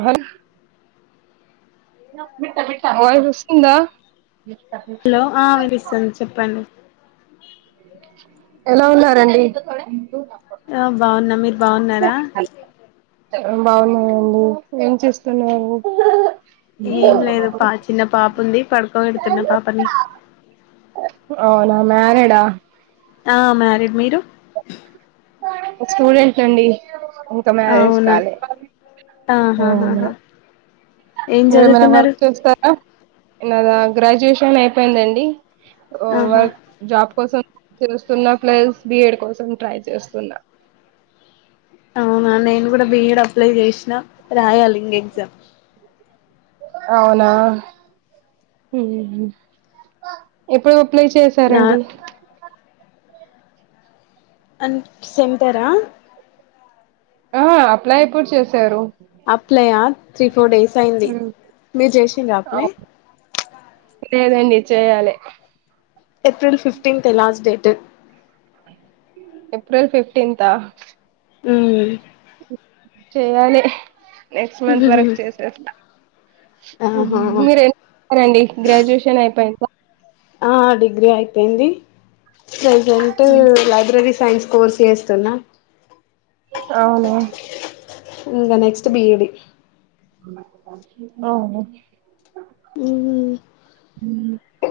Hour నా voice వస్తుందా hello ఆ వినిపిస్తాంది చెప్పండి. ఎలా ఉన్నారండి. ఆ బాగున్నా మీరు బాగున్నారా బాగున్నాయండి ఏం చేస్తున్నారు. ఏం లేదు పా చిన్న పాప ఉంది పడుకోబెడుతున్న పాపని అవున మ్యారీడ్ ఆ ఆ మ్యారిడ్ మీరు ఒక స్టూడెంట్నండి. ఇంక మ్యారేజ్ అవునా కాలే అవున ఆహాహాహా ఏం మీరేమైనా చదువుతున్నారు వర్క్ చేస్తారా నాదా గ్రాడ్యుయేషన్ అయిపోయిందండి. ఆహా వర్క్ జాబ్ కోసం చూస్తున్నా ప్లస్ బీ ఈ డీ కోసం ట్రై చేస్తున్నా అవునా నేను కూడా బిఎడ్ అప్లై చేసిన రాయాలింగ ఎగ్జామ్ అవునా ఉహూ ఇప్పుడు అప్లై నా చేశారండి. అంట్ సెంటరా ఆ అప్లై ఎప్పుడు చేసారు. అప్లయా త్రీ ఫోర్ డేస్ అయింది మీరు చేసిండ్రా అప్లై లేదండి చేయాలే. ఏప్రిల్ ఫిఫ్టీన్తే లాస్ట్ డేట్ ఏప్రిల్ ఫిఫ్టీంత ఊ చేయాలే. నెక్స్ట్ మంత్ వరక్ చేసేస్తా ఆహా మీరేమ్ చేస్తారండి గ్రాడ్యుయేషన్ అయిపోయినంక ఆ డిగ్రీ అయిపోయింది. ప్రజంట్ లైబ్రరీ సైన్స్ కోర్సు చేస్తున్న అవును. ఇంకా నెక్స్ట్ బిఈడి. అవును ఉహ్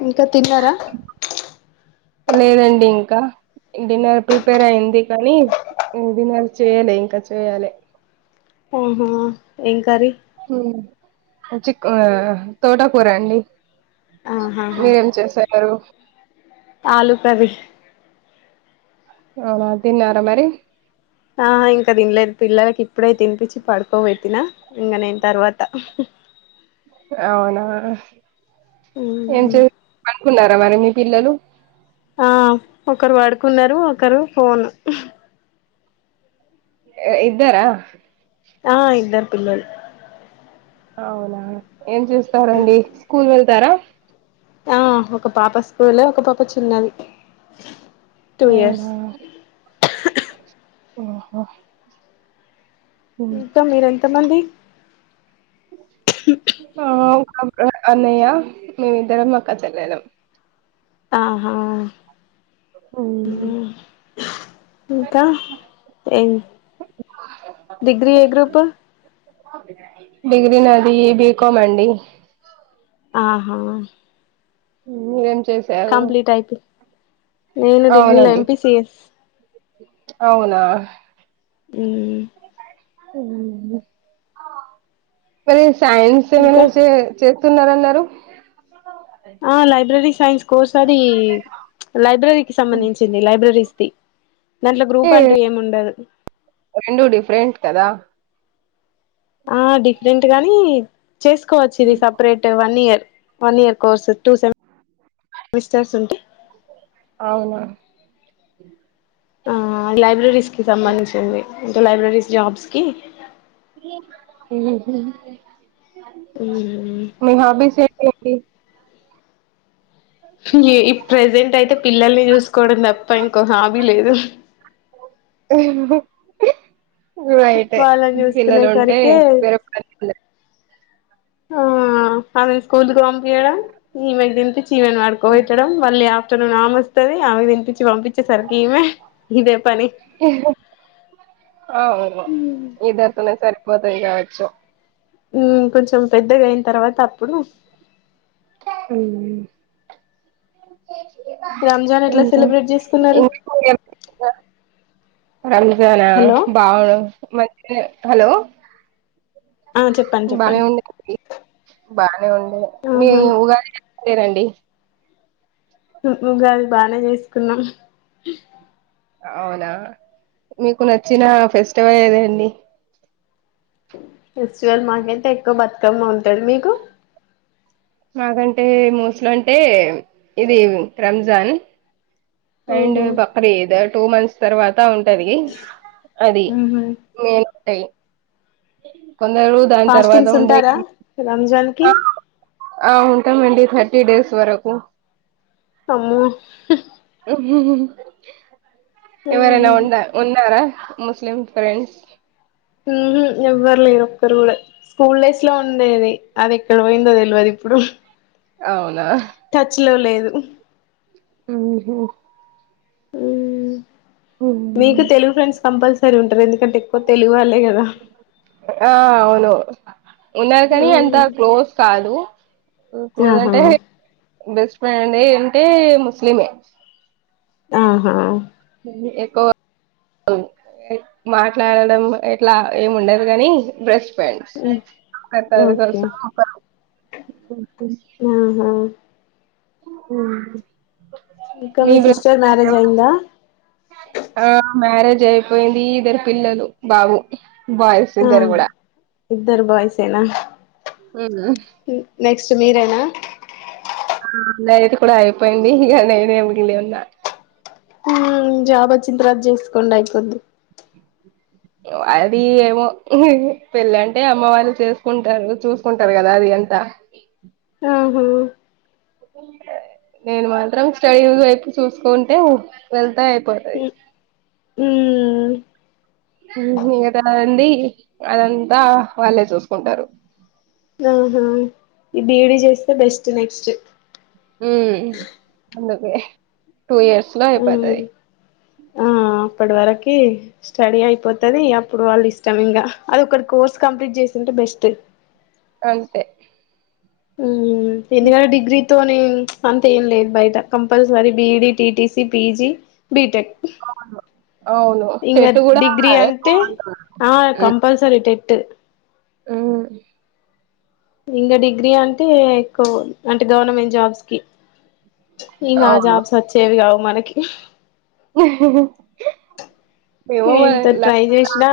ఇంక తిన్నారా లేదండి ఇంకా డిన్నర్ ప్రిపేర్ అయింది కానీ డిన్నర్ చేయాలి ఇంకా చేయాలి ఆహా ఏంకర్రి చిక్ ఆహ్ తోట కూర అండి మీరేం చేసారు ఆలూ కర్రీ అవునా తిన్నారా మరి ఆ ఇంకా తినలేదు పిల్లలకి ఇప్పుడే తినిపించి పడుకోబెట్టిన ఇంగ నేను తర్వాత అవునా ఏం చే అనుకున్నారు మర మీ పిల్లలు ఆ ఒకరు వడుకున్నరు ఒకరు ఫోన్ ఇద్దరా ఆ ఇద్దరు పిల్లలు అవునా ఏం చేస్తారండి స్కూల్ వెళ్తారా ఆ ఒక పాప స్కూలు ఒక పాప చిన్నది టూ ఇయర్స్ అవునా ఓహో ఇంకా మీరు ఎంతమంది ఆ అన్నయ్య మేమిద్దరం అక్క చెల్లెలం ఆహా ఇంకా ఏ డిగ్రీ ఏ గ్రూపు డిగ్రీ నాది బికామ్ అండి ఆహా మీరేం చ కంప్లీట్ అయిపే నేను డిగ్రీలో అవునండి ఎంపిసిఎస్ అవునా హ్మ్ ప సైన్స్ ఇంకా న్యూసే చేస్తున్నారన్నారు ఆ లైబ్రెరీ సైన్స్ కోసారి లైబ్రరీకిి అంటే సంబంధించింది లైబ్రరీస్ది దాంట్ల గ్రూప్ అంటూ ఏమి ఉండదు రెండు డిఫరెంట్ కదా ఆ డిఫరెంట్ అ కానీ చేసుకోవచ్చు ఇది separate one year one year course two స సెమిస్టర్స్ ఉంటే అవునా ఆ లైబ్రర కిసమానించైబ్రీ జాబ్స్కి మహబస ఇ ఈ ప్రెజెంట్ అయితే పిల్లల్ని చూసుకోవడం తప్ప ప్ప ఇంకో హాబీ లేదు ఆ రైట్ ఏ వాళ్ళని పిల్లలు ఉంటే చూసుకునేసరికే వేరే పని ఉండే హా వాళ్ళన్ స్కూల్కి పంపియడం ఈమె కి తిన్ పి చీ వాన్ వాడ్ కోవెట్టడం వళ్ యా తను నామ వస్తది ఆమెకి తినిపించి పంపి చ్చే సరికి ఈమె ఇదే పని అవును ఇద్దరితోనే సరిపోతది కావొచ్చు ఉం కొంచెం పెద్దగా అయిన తర్వాత అప్పుడు అవును రంజాన్ ఎట్లా ఇంకా సెలబ్రేట్ చేసుకున్నారు [inaudible] రంజానా హలో బావును మంచి ఎ హలో ఆ చెప్పండి బానే చెప్పండి ఉండే ది బానే ఉండే మీ ఆహా ఇ ఉగా లేే రండి ఉగాది బానే చేసుకున్నాం అవునా మీకు నచ్చిన ఫెస్టివల్ ఏదండి ఫెస్టివల్ మాకైతే ఎక్కువ బతుకమ్మ ఉంటాడు మీకు మాకంటే మోస్లు అంటే ఇది రంజాన్ అండ్ ఉహు బక్రీ ఇద్ టూ మంత్స్ తర్ వాత్ టా ఉంటది అది ఉహు నేన్ టేయి కొందరు దాని తర్వాత ఫాస్టింగ్స్ ఉండే ఉంటారా రంజాన్ కి ఆ అవును ఉంటాం అండి తర్టిడేస్ వరకు అమ్మో హ మహు ఎవరైనా ఉమ్ ఉండ ఉన్నారా ముస్లిం ఫ్రెండ్స్ మ్ హు ఎవ్వరు లేరు ఒక్కరు గూడా స్కూల్ డేస్ లో ఉండేది అది ఎక్కడ పోయిందో తెలువదు ఇప్పుడు అవునా ఉ హు మ్ హు ము మీకు తెలుగు ఫ్రెండ్స్ కంపల్స్ రీ ఉంటారు ఎందుకంటే ఎక్కువ తెలుగు వాళ్ళు అంతే గదా ఆ అవును ఉన్నారు కానీ అంత క్లోజ్ కాదు క్లోజ్ ఆహా అంటే బెస్ ఫ్రెండ్ ఉంటే ముస్లిమే ఆహా ఎక్కువ మాట్లాడడం ఎట్లా ఏమి ఉండదు గాని బ్రష్ ఫ్రెండ్స్ ఓకే ఒకరికోసం ఒకరు [inaudible] ఆహా మ్ ఇంకా మీ సిస్టర్ మ్యారేజ్ అయిందా పెళ్లి అయిపోయింది ఇద్దరు పిల్లలు బాబు బాయ్స్ ఆ ఇద్దరు కూడా ఇద్దరు బాయ్స్ నా నెక్స్ట్ మీరేనా అన్నయది కూడా అయిపోయింది ఇగా నేనే మిగిలి ఉన్నా మ్ జాబ్ వోచిన తర్వాత చేసుకోండి అయిపోద్ది అది ఏమో పెళ్ళి అంటే అమ్మ వాళ్ళు చేసుకుంటారు చూసుకుంటారు గదా అది అంతా ఆహా నేను మాత్రం స్టడీ వైపు చూసుకుంటే వెళ్తే అయిపోతది ఉమ్ మిగతాది అన్నీ అదంతా వాళ్ళే చూసుకుంటారు ఆహా ఈ బీఇడ్ చేస్తే బెస్ట్ నెక్స్ట్ ఉమ్ [inaudible] టూ ఇయర్స్ లో ఉమ్ అయిపోతది ఆ అప్పటి వరకి స్టడీ అయిపోతుది అప్పుడు వాళ్ళు ఇష్టం ఇంగా అది ఒకటి కోర్స్ కంప్లీట్ చేసి ఉంటే బెస్ట్ అంతే ఉమ్ ఎందుకంటే డిగ్రీతోనే అంతే ఏం లేదు బయట, compulsory BEd, TTC, PG, BTech. అవును ఇంగ టెట్ కూడా డిగ్రి అంటే, ఆ కంపల్సరి టెట్. ఉమ్ ఇంగ డిగ్రీ అంటే ఎక్కువ, అంటే గవర్నమెంట్ జాబ్స్ కి. ఇంగ ఆ అవును జాబ్స్ వచ్చేవి కావ్. మనకి మేము ఏంత ట్రై చేసిన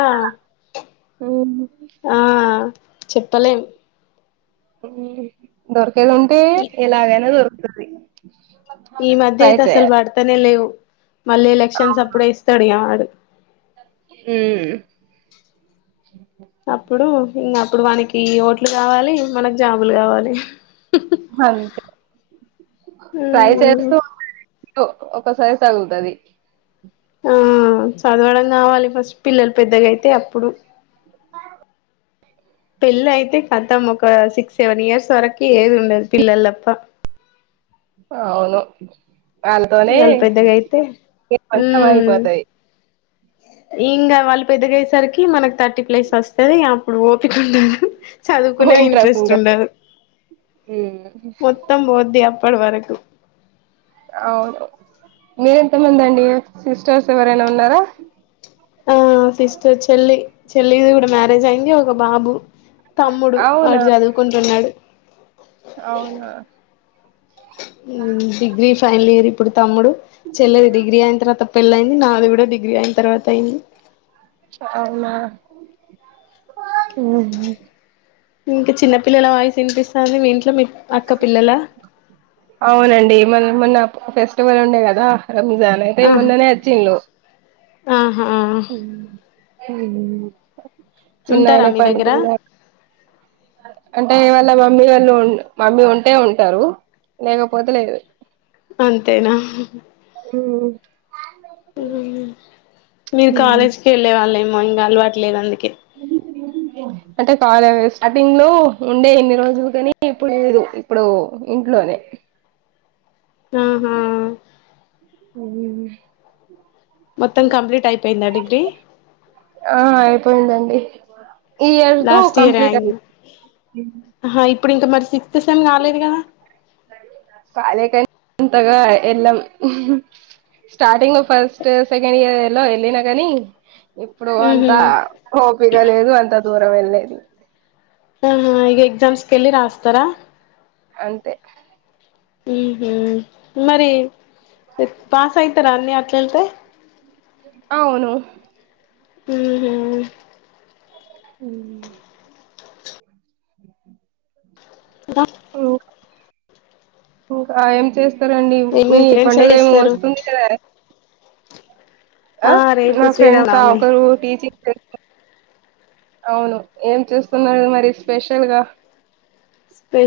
అవును ఆ చెప్పలేం దొర్క ఎలుంటే ఎలాగైనా దొరుకు [inaudible] ఈ మధ్యయితే అసలు పడతనేే లేవు. మళ్ళీ ఎలక్షన్స్ అప్పుడే ఇస్తడు ఇగ వాడు. హ్మ్ అప్పుడు ఇంకా అప్పుడు వానకి ఓట్లు కావాలి, మనకు జాబులు కావాలి. అంతే ట్రై చేస్తూ అంటే ఒకసారి తగులుతది ఆ చదవడం కావాలి ఫస్ట్, పిల్లలు పెద్దగయితే అప్పుడు ఆ పెళ్ళయితే కతం, ఒక సిక్స్ సెవెన్ ఇయర్స్ వరకు ఏది ఉండదు. పిల్లల్ తప్ప అవును ఇగ వాళ్ళతోనే ఆల్ పెద్దగయితే, కొంచెం అయిపోతాయి ఇంగ వల్ పెద్దగయేసరికి మనకి థర్టీ ప్లస్ వస్తది, ఇగ అప్పుడు ఓపిక ఉండదు. చదువుకునే ఇంట్రెస్ట్ ఉండదు, ఉమ్ మొత్తం పోద్ది అప్ పుడు వరకు అవును, మీర ఎంతమంది అండి, సిస్టర్స్ ఎవరైనా ఉన్నారా? ఆ సిస్టర్, చెల్లి చెల్లిది కూడా మ్యారేజ్ అయింది, ఒక బాబు తమ్ముడు వాడు చదువుకుంటున్నడు. అవును డిగ్రీ ఫైనల్ ఇయర్ ఇప్పుడు తమ్ముడు చెల్లెది డిగ్రీ అయిన తర్వాత పెళ్ళయింది నాది గుడా డిగ్రీ అయిన తర్వాత అయింది చాలా ఎన్నుహి ఇంకా చిన్న పిల్లలా వాయిస్ వినిపిస్తది మీ ఇంట్ల అవునండి మనం మొన్న ఫెస్టివల్ ఉండే గదా రంజానే అరేయ్ మొన్న నే అచ్చిన్లు ఆ ఊ ఉంటారా చిన్నయనే మీ దగ్గర పండుకున్నాడు అంటే ఇవాళ మామ్ మమ్మీ గాళ్ళు ఉండు మమ్మీ ఉంటే ఉంటారు లేకపోతే లేదు అంతేనా ఉ ఉ మీరు ఉమ్. కాలేజీకి వెళ్లే వాళ్ళు ఎమ్ మగ్ ఇంగ అలవాటులేదు అందుకే అంటే కాలేజ్ స్టార్టింగ్ లో ఉండే ఇన్ని రోజులు గాని ఇప్పుడు లేదు ఇప్పుడు ఇంట్లోనే ఆహా ఉహు మొత్తం కంప్లీట్ అయిపోయిందా డిగ్రీ ఆ అయిపోయిందండి బోలో ఈ ఇయర్ తో లాస్ట్ ఇయర్ కంప్లీట్ అయి అయిందా ఆహా ఇప్పుడు ఇంకా మర్ సి సిస్ ఎమ్ గాలేదు గదా కాలేకని అంతగా వెళ్ళాం ఉహు స్టార్టింగ్ లో ఫస్ట్ సెకండ్ ఇయర్ లో వెళ్ళినా గానీ ఇప్పుడు అంత ఉహు ఓపిక లేదు అంతత్ దూరం వెళ్ళది ఆ ఇగ ఎగ్జామ్స్ కెళ్ళి రాస్తారా అంతే ఉహు మరి పాస్ అయితరా అన్ని అట్ల వెళ్తే అవును ఉహు ఉ కుద ఓ ఉక ఏం చేస్ స్తారండి మీ ఫ్రెండ్స్ ఏం పండుగ ఏమో చేస్తారు వస్తుంది గదా ఆ రేపు నా ఫ్రెండ్స్ ఆ శ్రీరామనవమి ఒక్కలు టీచింగ్ అవును ఏం చేస్తున్నారు గా మరి స్పెషల్ గా స్పె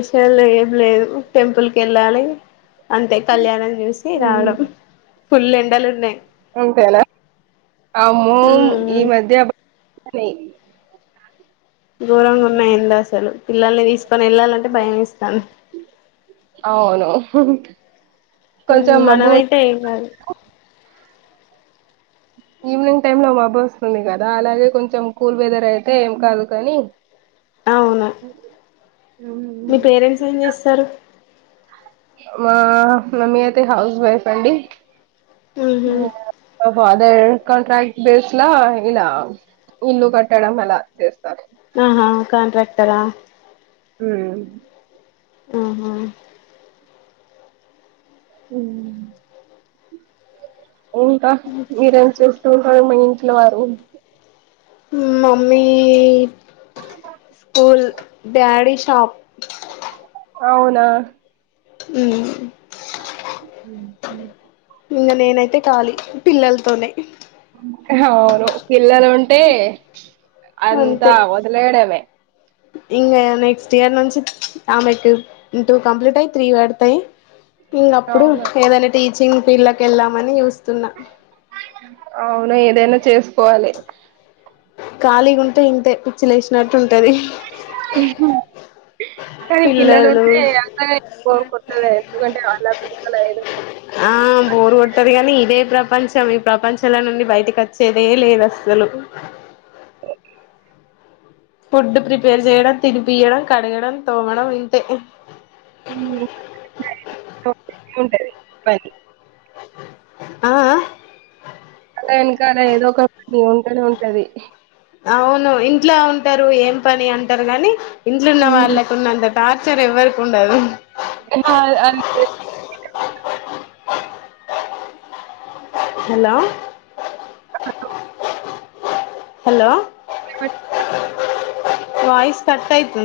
అంతే కళ్యాణం చూసి రావడం పుల్లెండలున్నయి అంతేనా అమ ఈ ఉమ్ మధ్య అే ఘొరంగా ఉన్నాయ్ ఎండ అసలు పిల్లల్ని పను వెళ్ళాలంటే భయం ఏస్తాన్ అ మనంమైతే ఏంకాదు ఈవినింగ్ టైమ్ లో మబ్బ వస్తుంది కదా అలాగే కొంచెం కూల్ వెదర్ అయితే ఏం కాదు కానీ అవునా మీ పేరెంట్స్ ఏం చేస్తారు మా మమ్మీ అయితే హౌస్ వైఫ్ అండి ఉహు బ కాంట్రాక్ట్ బేస్ లా ఇలా ఇల్లు కట్టడం అలా చేస్తారు ఆహా కాంట్రాక్టరా మ్ ఆ హా ఉ ఇంకా మీరేం చేస్తూ ఉంటారు ఇం ఇలు వారు మమ్మీ స్కూల్ డాడి షాప్ అవునా మ్ ఇంకా నేనైతే కాలి పిల్లల్తోనే అవును పిల్లలుంటే అంతా వదిలేయడమే ఇంకా నెక్స్ట్ ఇయర్ నుంచి ఆమెకు టూ కంప్లీట్ అయి్యి త్రీ వడతాయి ఇంగ అప్పుడు అవును ఏదైనా చిన్ పిల్ళక వెళ్దామని చూస్తున్నా అవును ఏదైనా చేసుకోవాలి ఖాళీ ఉంటే ఇంతే పిచ్చి లేసినట్టు ఉంట ది కనీ పిల్లలు ఉంటే అంకా ఎ కొత్తద ఎందుకంటే అట్లా పెడతాల ఏదో ఆ బోరు కొట్టది కానీ. ఇదే ప్రపంచం ఈ ప్రపంచాల నుండి బయటకు వచ్చేదే లేదు. అసలు ఓ ఫుడ్ ప్రిపేర్ చేయడం. తినిపియడం, కడగడం, తోమడం ఇంతే. [unintelligible] ఉంటది పని ఆహ్ ఆ అలా వెనకల ఏదో ఒక పని ఉంటనే ఉంటది. అవును ఇంట్లా ఉంటారు. ఏం పని అంటారు గాని ఇంట్లున్న ఉమ్. వాళ్ళకు ఉన్నంత టర్ చార్ ఎవర్కె ఉండదు. అహ్ ఆహ్ [unintelligible] హలో హలో అ [unintelligible] వయిస్ కటయితున్